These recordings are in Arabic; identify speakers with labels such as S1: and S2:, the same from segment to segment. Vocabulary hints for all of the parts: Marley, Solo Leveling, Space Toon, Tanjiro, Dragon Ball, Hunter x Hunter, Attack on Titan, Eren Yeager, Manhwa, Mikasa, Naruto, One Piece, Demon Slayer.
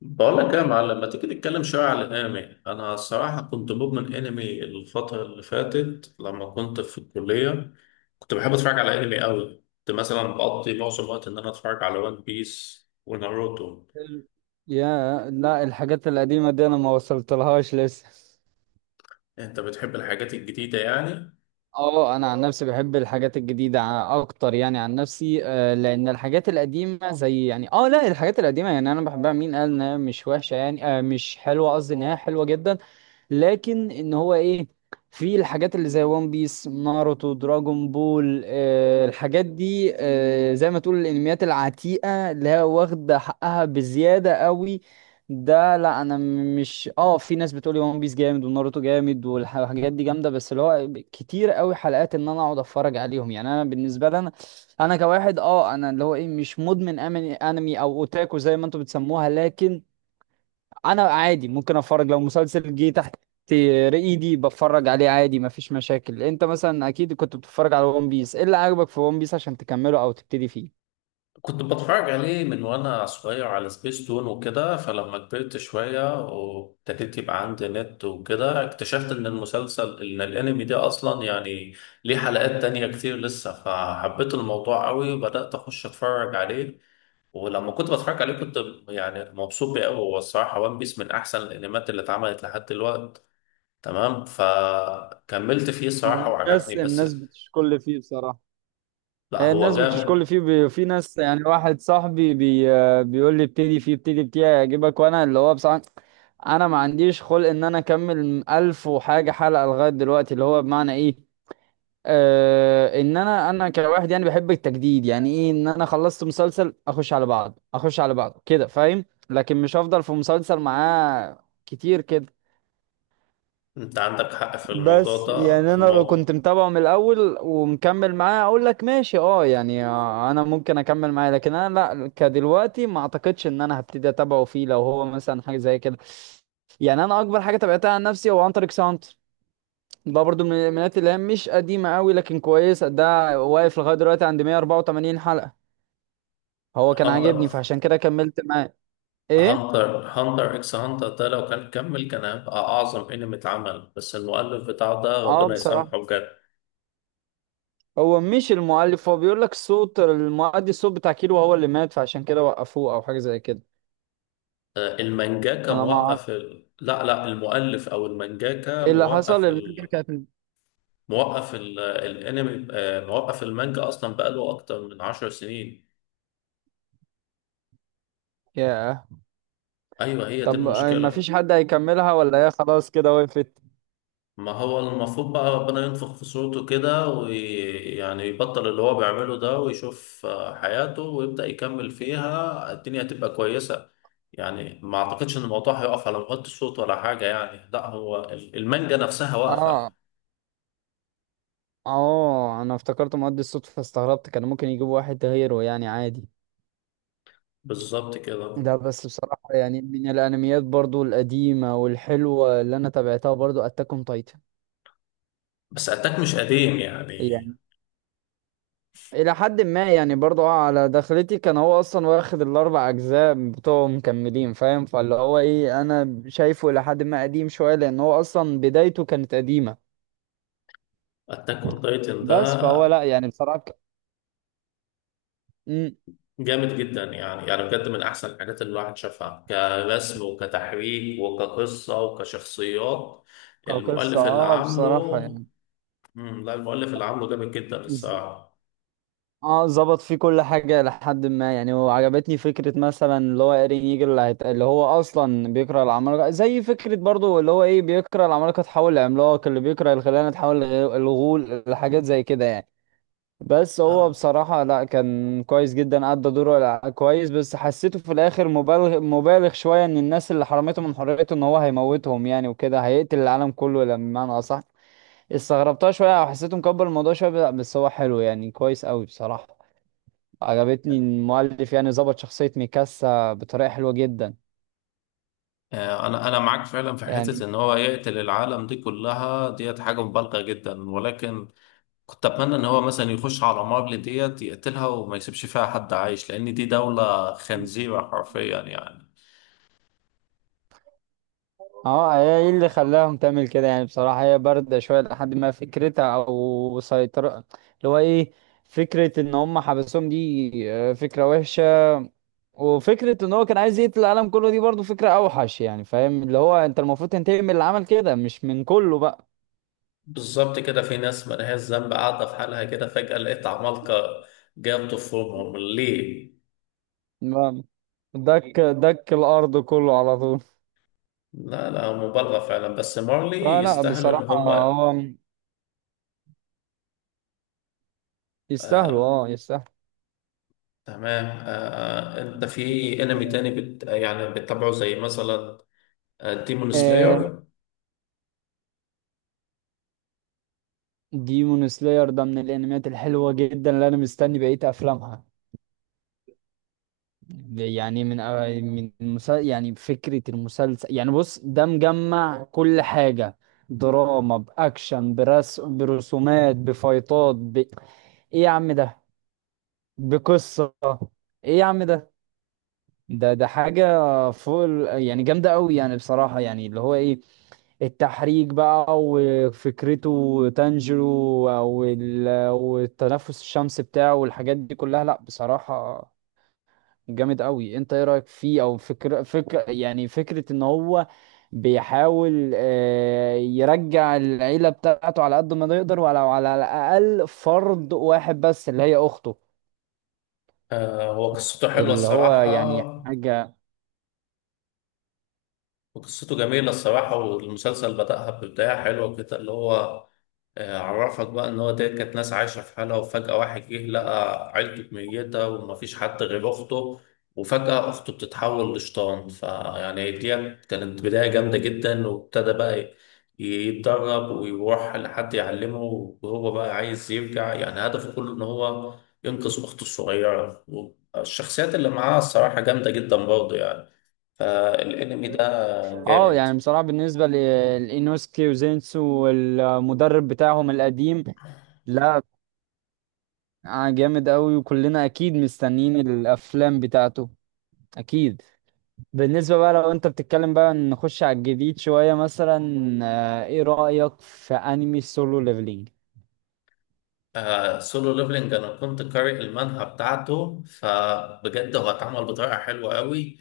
S1: بقول لك يا معلم ما تيجي نتكلم شويه على الانمي. انا الصراحه كنت مدمن انمي الفتره اللي فاتت لما كنت في الكليه. كنت بحب اتفرج على انمي قوي، كنت مثلا بقضي معظم الوقت ان انا اتفرج على وان بيس وناروتو.
S2: ال- يا لا الحاجات القديمة دي أنا ما وصلتلهاش لسه.
S1: انت بتحب الحاجات الجديده يعني؟
S2: اه، انا عن نفسي بحب الحاجات الجديده اكتر يعني عن نفسي آه، لان الحاجات القديمه زي يعني اه لا الحاجات القديمه يعني انا بحبها، مين قال انها مش وحشه؟ يعني آه مش حلوه، قصدي انها حلوه جدا. لكن ان هو ايه، في الحاجات اللي زي وان بيس، ناروتو، دراجون بول، آه الحاجات دي آه زي ما تقول الانميات العتيقة اللي هي واخدة حقها بزيادة قوي. ده لا انا مش اه، في ناس بتقولي وان بيس جامد وناروتو جامد والحاجات دي جامدة، بس اللي هو كتير قوي حلقات ان انا اقعد اتفرج عليهم. يعني انا بالنسبة لي انا كواحد اه، انا اللي هو ايه مش مدمن انمي او اوتاكو زي ما انتوا بتسموها، لكن انا عادي ممكن اتفرج لو مسلسل جه تحت ايدي بتفرج عليه عادي، مفيش مشاكل. انت مثلا اكيد كنت بتتفرج على ون بيس، ايه اللي عجبك في ون بيس عشان تكمله او تبتدي فيه؟
S1: كنت بتفرج عليه من وانا صغير على سبيس تون وكده، فلما كبرت شوية وابتديت يبقى عندي نت وكده اكتشفت ان الانمي ده اصلا يعني ليه حلقات تانية كتير لسه، فحبيت الموضوع قوي وبدأت اخش اتفرج عليه. ولما كنت بتفرج عليه كنت يعني مبسوط بيه قوي. هو الصراحة وان بيس من احسن الانميات اللي اتعملت لحد دلوقتي. تمام، فكملت فيه
S2: هو
S1: الصراحة وعجبني.
S2: الناس
S1: بس
S2: الناس بتشكل فيه بصراحة.
S1: لا هو
S2: الناس بتشكل
S1: جامد.
S2: فيه في ناس يعني واحد صاحبي بيقول لي ابتدي فيه ابتدي فيه هيعجبك، وانا اللي هو بصراحة انا ما عنديش خلق ان انا اكمل الف وحاجة حلقة لغاية دلوقتي، اللي هو بمعنى ايه آه ان انا كواحد يعني بحب التجديد، يعني ايه ان انا خلصت مسلسل اخش على بعض اخش على بعض كده، فاهم؟ لكن مش هفضل في مسلسل معاه كتير كده.
S1: انت عندك حق في الموضوع
S2: بس يعني
S1: ده.
S2: انا لو كنت
S1: الموضوع
S2: متابعه من الاول ومكمل معاه اقول لك ماشي اه يعني آه، انا ممكن اكمل معاه، لكن انا لا كدلوقتي ما اعتقدش ان انا هبتدي اتابعه فيه لو هو مثلا حاجه زي كده. يعني انا اكبر حاجه تابعتها عن نفسي هو عنتر اكس، ده برضو من الانميات اللي هي مش قديمة قوي لكن كويس. ده واقف لغاية دلوقتي عند 184 حلقة. هو كان عاجبني
S1: هانتر
S2: فعشان كده كملت معاه. ايه.
S1: هانتر اكس هانتر ده لو كان كمل كان هيبقى أعظم أنمي اتعمل، بس المؤلف بتاعه ده
S2: اه
S1: ربنا
S2: بصراحة
S1: يسامحه بجد.
S2: هو مش المؤلف، هو بيقول لك صوت المؤدي الصوت بتاع كيلو هو اللي مات فعشان كده وقفوه او حاجة زي كده.
S1: المانجاكا
S2: انا ما اعرف
S1: موقف ال... لا المؤلف أو المانجاكا
S2: ايه اللي حصل،
S1: موقف
S2: المانجا
S1: ال...
S2: كانت.
S1: موقف ال... الأنمي. موقف المانجا أصلا بقاله أكتر من 10 سنين.
S2: ياه.
S1: أيوه هي دي
S2: طب آه، ما
S1: المشكلة.
S2: فيش حد هيكملها ولا هي خلاص كده وقفت؟
S1: ما هو المفروض بقى ربنا ينفخ في صورته كده ويعني يبطل اللي هو بيعمله ده ويشوف حياته ويبدأ يكمل فيها، الدنيا هتبقى كويسة. يعني ما أعتقدش إن الموضوع هيقف على مغطي الصوت ولا حاجة يعني، لا هو المانجا نفسها واقفة.
S2: اه اه، انا افتكرت مؤدي الصوت فاستغربت، كان ممكن يجيبوا واحد غيره يعني عادي.
S1: بالظبط كده.
S2: ده بس بصراحة يعني من الأنميات برضو القديمة والحلوة اللي أنا تابعتها برضو أتاك أون تايتن.
S1: بس أتاك مش قديم يعني.
S2: يعني إلى حد ما يعني برضو آه، على دخلتي كان هو أصلا واخد الأربع أجزاء بتوعه مكملين، فاهم؟ فاللي هو إيه أنا شايفه إلى حد ما قديم شوية لأن هو أصلا بدايته كانت قديمة.
S1: أتاك أون تايتن ده
S2: بس فهو لأ يعني بصراحة مم،
S1: جامد جدا يعني، يعني بجد من احسن الحاجات اللي الواحد شافها كرسم وكتحريك وكقصه وكشخصيات.
S2: كقصة
S1: المؤلف اللي
S2: أه
S1: عامله
S2: بصراحة
S1: لا المؤلف اللي عامله جامد جدا
S2: يعني
S1: الصراحه.
S2: اه ظبط فيه كل حاجة لحد ما، يعني وعجبتني فكرة مثلا اللي هو ايرين ييجر اللي, اللي هو أصلا بيكره العمالقة زي فكرة برضو اللي هو ايه بيكره العمالقة تحول لعملاق، اللي بيكره الخيانة تحول لغول، الحاجات زي كده يعني. بس هو
S1: آه،
S2: بصراحة لا كان كويس جدا أدى دوره كويس، بس حسيته في الآخر مبالغ مبالغ شوية إن الناس اللي حرمته من حريته إن هو هيموتهم يعني وكده هيقتل العالم كله لما بمعنى أصح. استغربتها شوية وحسيته مكبر الموضوع شوية، بس هو حلو يعني كويس أوي بصراحة. عجبتني إن المؤلف يعني ظبط شخصية ميكاسا بطريقة حلوة جدا.
S1: انا معاك فعلا في
S2: يعني
S1: حته ان هو يقتل العالم دي كلها، ديت حاجه مبالغه جدا، ولكن كنت اتمنى ان هو مثلا يخش على مارل ديت يقتلها وما يسيبش فيها حد عايش، لان دي دوله خنزيره حرفيا يعني.
S2: اه هي ايه اللي خلاهم تعمل كده يعني؟ بصراحة هي باردة شوية لحد ما فكرتها او سيطرة اللي هو ايه، فكرة ان هم حبسوهم دي آه، فكرة وحشة، وفكرة ان هو كان عايز يقتل العالم كله دي برضو فكرة اوحش يعني، فاهم؟ اللي هو انت المفروض تنتقم من اللي عمل كده مش من كله بقى.
S1: بالظبط كده، في ناس ملهاش ذنب قاعدة في حالها كده فجأة لقيت عمالقة. جاب طفلهم ليه؟
S2: ما- دك دك الارض كله على طول.
S1: لا لا مبالغة فعلا، بس مارلي
S2: فلا
S1: يستاهلوا إن
S2: بصراحة
S1: هم.
S2: هو يستاهلوا
S1: آه
S2: اه يستاهلوا.
S1: تمام. آه أنت في أنمي تاني بت يعني بتتابعه زي مثلا ديمون
S2: آه،
S1: سلاير؟
S2: ديمون سلاير ده من الانميات الحلوه جدا اللي انا مستني بقيه افلامها. يعني من آه، من يعني فكره المسلسل يعني بص ده مجمع كل حاجه، دراما، باكشن، برسومات، بفايتات، ايه يا عم ده، بقصه، ايه يا عم ده، ده ده حاجه يعني جامده قوي يعني بصراحه يعني اللي هو ايه التحريك بقى وفكرته تانجيرو والتنفس الشمس بتاعه والحاجات دي كلها، لا بصراحة جامد قوي. انت ايه رأيك فيه؟ او فكرة فكرة يعني فكرة ان هو بيحاول آه، يرجع العيلة بتاعته على قد ما يقدر ولو على الأقل فرد واحد بس اللي هي أخته.
S1: آه هو قصته حلوة
S2: اللي هو يعني
S1: الصراحة،
S2: حاجة
S1: وقصته جميلة الصراحة، والمسلسل بدأها ببداية حلوة كده، اللي هو عرفك بقى ان هو ديت كانت ناس عايشه في حالها وفجاه واحد جه لقى عيلته ميته ومفيش حد غير اخته، وفجاه اخته بتتحول لشيطان. فيعني ديت كانت بدايه جامده جدا، وابتدى بقى يتدرب ويروح لحد يعلمه. وهو بقى عايز يرجع، يعني هدفه كله ان هو ينقذ اخته الصغيره. والشخصيات اللي معاه الصراحه جامده جدا برضه يعني. فالانمي ده
S2: اه
S1: جامد.
S2: يعني بصراحة بالنسبة لإينوسكي وزينسو والمدرب بتاعهم القديم، لا آه جامد قوي، وكلنا اكيد مستنيين الافلام بتاعته. اكيد. بالنسبة بقى لو انت بتتكلم بقى نخش على الجديد شوية، مثلا آه ايه رأيك في انمي سولو ليفلينج؟
S1: آه سولو ليفلنج انا كنت قارئ المانهوا بتاعته، فبجد هو اتعمل بطريقه حلوه قوي،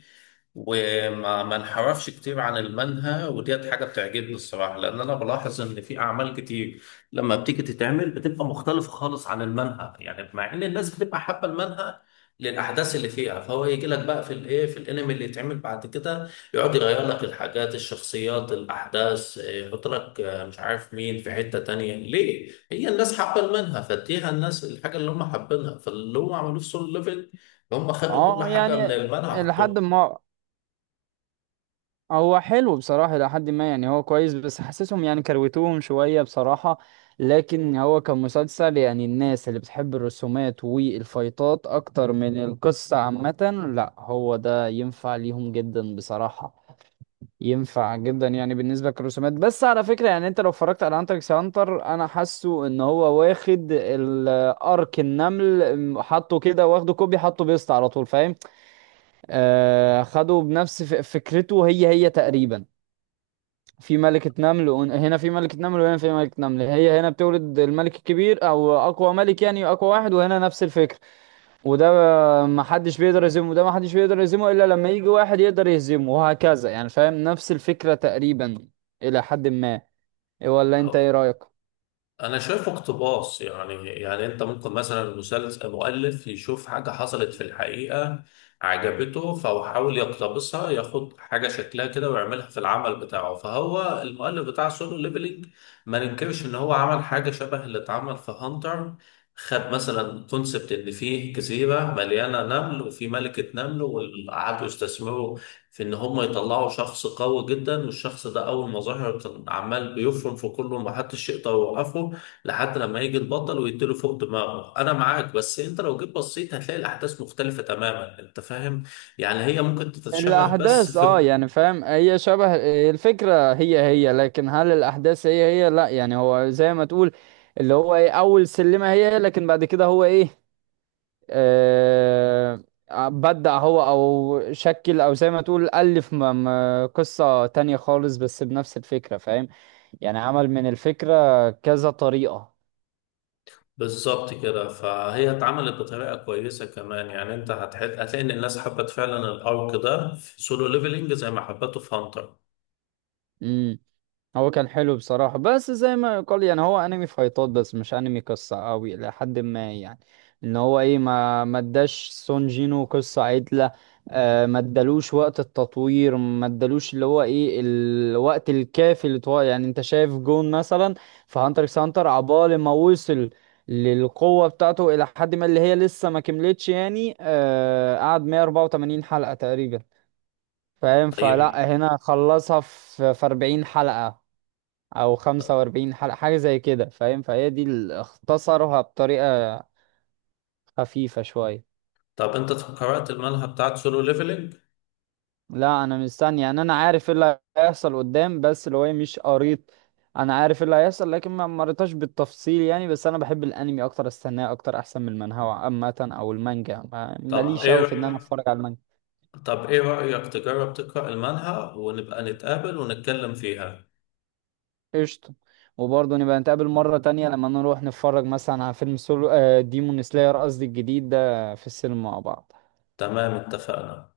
S1: وما ما انحرفش كتير عن المنهى، وديت حاجة بتعجبني الصراحة، لأن أنا بلاحظ إن في أعمال كتير لما بتيجي تتعمل بتبقى مختلفة خالص عن المنهى، يعني مع إن الناس بتبقى حابة المنهى للأحداث اللي فيها. فهو يجي لك بقى في الإيه في الأنمي اللي يتعمل بعد كده يقعد يغير لك الحاجات، الشخصيات، الأحداث، إيه، يحط لك مش عارف مين في حتة تانية، ليه؟ هي الناس حابة المنهى فاديها الناس الحاجة اللي هم حابينها. فاللي هم عملوه في سول ليفل هم خدوا كل
S2: اه
S1: حاجة من
S2: يعني
S1: المنهى
S2: لحد
S1: حطوها.
S2: ما هو حلو بصراحة، لحد ما يعني هو كويس بس حاسسهم يعني كروتوهم شوية بصراحة. لكن هو كمسلسل يعني الناس اللي بتحب الرسومات والفايتات اكتر من القصة عامة، لا هو ده ينفع ليهم جدا بصراحة، ينفع جدا يعني بالنسبه للرسومات. بس على فكره يعني انت لو اتفرجت على هانتر اكس هانتر انا حاسه ان هو واخد الارك النمل حطه كده واخده كوبي حطه بيست على طول، فاهم؟ آه خده بنفس فكرته هي هي تقريبا. في ملكة نمل هنا في ملكة نمل وهنا في ملكة نمل، هي هنا بتولد الملك الكبير او اقوى ملك يعني اقوى واحد، وهنا نفس الفكرة. وده ما حدش بيقدر يهزمه، وده ما حدش بيقدر يهزمه الا لما يجي واحد يقدر يهزمه، وهكذا يعني، فاهم؟ نفس الفكرة تقريبا الى حد ما، ولا انت ايه
S1: أهو.
S2: رأيك؟
S1: انا شايفه اقتباس يعني، يعني انت ممكن مثلا المسلسل المؤلف يشوف حاجه حصلت في الحقيقه عجبته فهو حاول يقتبسها، ياخد حاجه شكلها كده ويعملها في العمل بتاعه. فهو المؤلف بتاع سولو ليفلينج ما ننكرش ان هو عمل حاجه شبه اللي اتعمل في هانتر. خد مثلا كونسبت ان فيه جزيره مليانه نمل وفي ملكه نمل وقعدوا يستثمروا في ان هم يطلعوا شخص قوي جدا، والشخص ده اول ما ظهر كان عمال بيفرم في كله ومحدش يقدر يوقفه لحد لما يجي البطل ويديله فوق دماغه. انا معاك، بس انت لو جيت بصيت هتلاقي الاحداث مختلفة تماما، انت فاهم. يعني هي ممكن تتشابه بس
S2: الاحداث اه
S1: في
S2: يعني فاهم هي شبه، الفكرة هي هي لكن هل الاحداث هي هي؟ لا يعني هو زي ما تقول اللي هو ايه اول سلمة هي هي، لكن بعد كده هو ايه آه بدأ هو او شكل او زي ما تقول ألف قصة تانية خالص بس بنفس الفكرة، فاهم؟ يعني عمل من الفكرة كذا طريقة.
S1: بالظبط كده. فهي اتعملت بطريقة كويسة كمان، يعني انت هتحل... هتلاقي ان الناس حبت فعلا الارك ده في سولو ليفلنج زي ما حبته في هانتر.
S2: امم. هو كان حلو بصراحة بس زي ما يقال، يعني هو انمي فايتات بس مش انمي قصة قوي الى حد ما، يعني ان هو ايه ما اداش سون جينو قصة عدلة، آه ما ادالوش وقت التطوير، ما ادالوش اللي هو ايه الوقت الكافي اللي طوال، يعني انت شايف جون مثلا في هانتر اكس هانتر عبال ما وصل للقوة بتاعته الى حد ما اللي هي لسه ما كملتش يعني آه قعد 184 حلقة تقريبا، فاهم؟
S1: طيب.
S2: فلا هنا خلصها في 40 حلقة او 45 حلقة حاجة زي كده، فاهم؟ فهي دي اللي اختصرها بطريقة خفيفة شوية.
S1: طب انت قرأت المانهوا بتاعت سولو ليفلنج؟
S2: لا انا مستني، يعني انا عارف ايه اللي هيحصل قدام بس اللي هو إيه مش قريت، انا عارف إيه اللي هيحصل لكن ما مريتش بالتفصيل يعني. بس انا بحب الانمي اكتر، استناه اكتر احسن من المانهوا عامة او المانجا،
S1: طب
S2: ماليش قوي في ان انا
S1: ايه،
S2: اتفرج على المانجا.
S1: طب ايه رأيك تجرب تقرأ المانهوا ونبقى نتقابل ونتكلم فيها؟
S2: قشطة. وبرضه نبقى نتقابل مرة تانية لما نروح نتفرج مثلا على فيلم سولو آه ديمون سلاير قصدي الجديد ده في السينما مع بعض.
S1: تمام اتفقنا.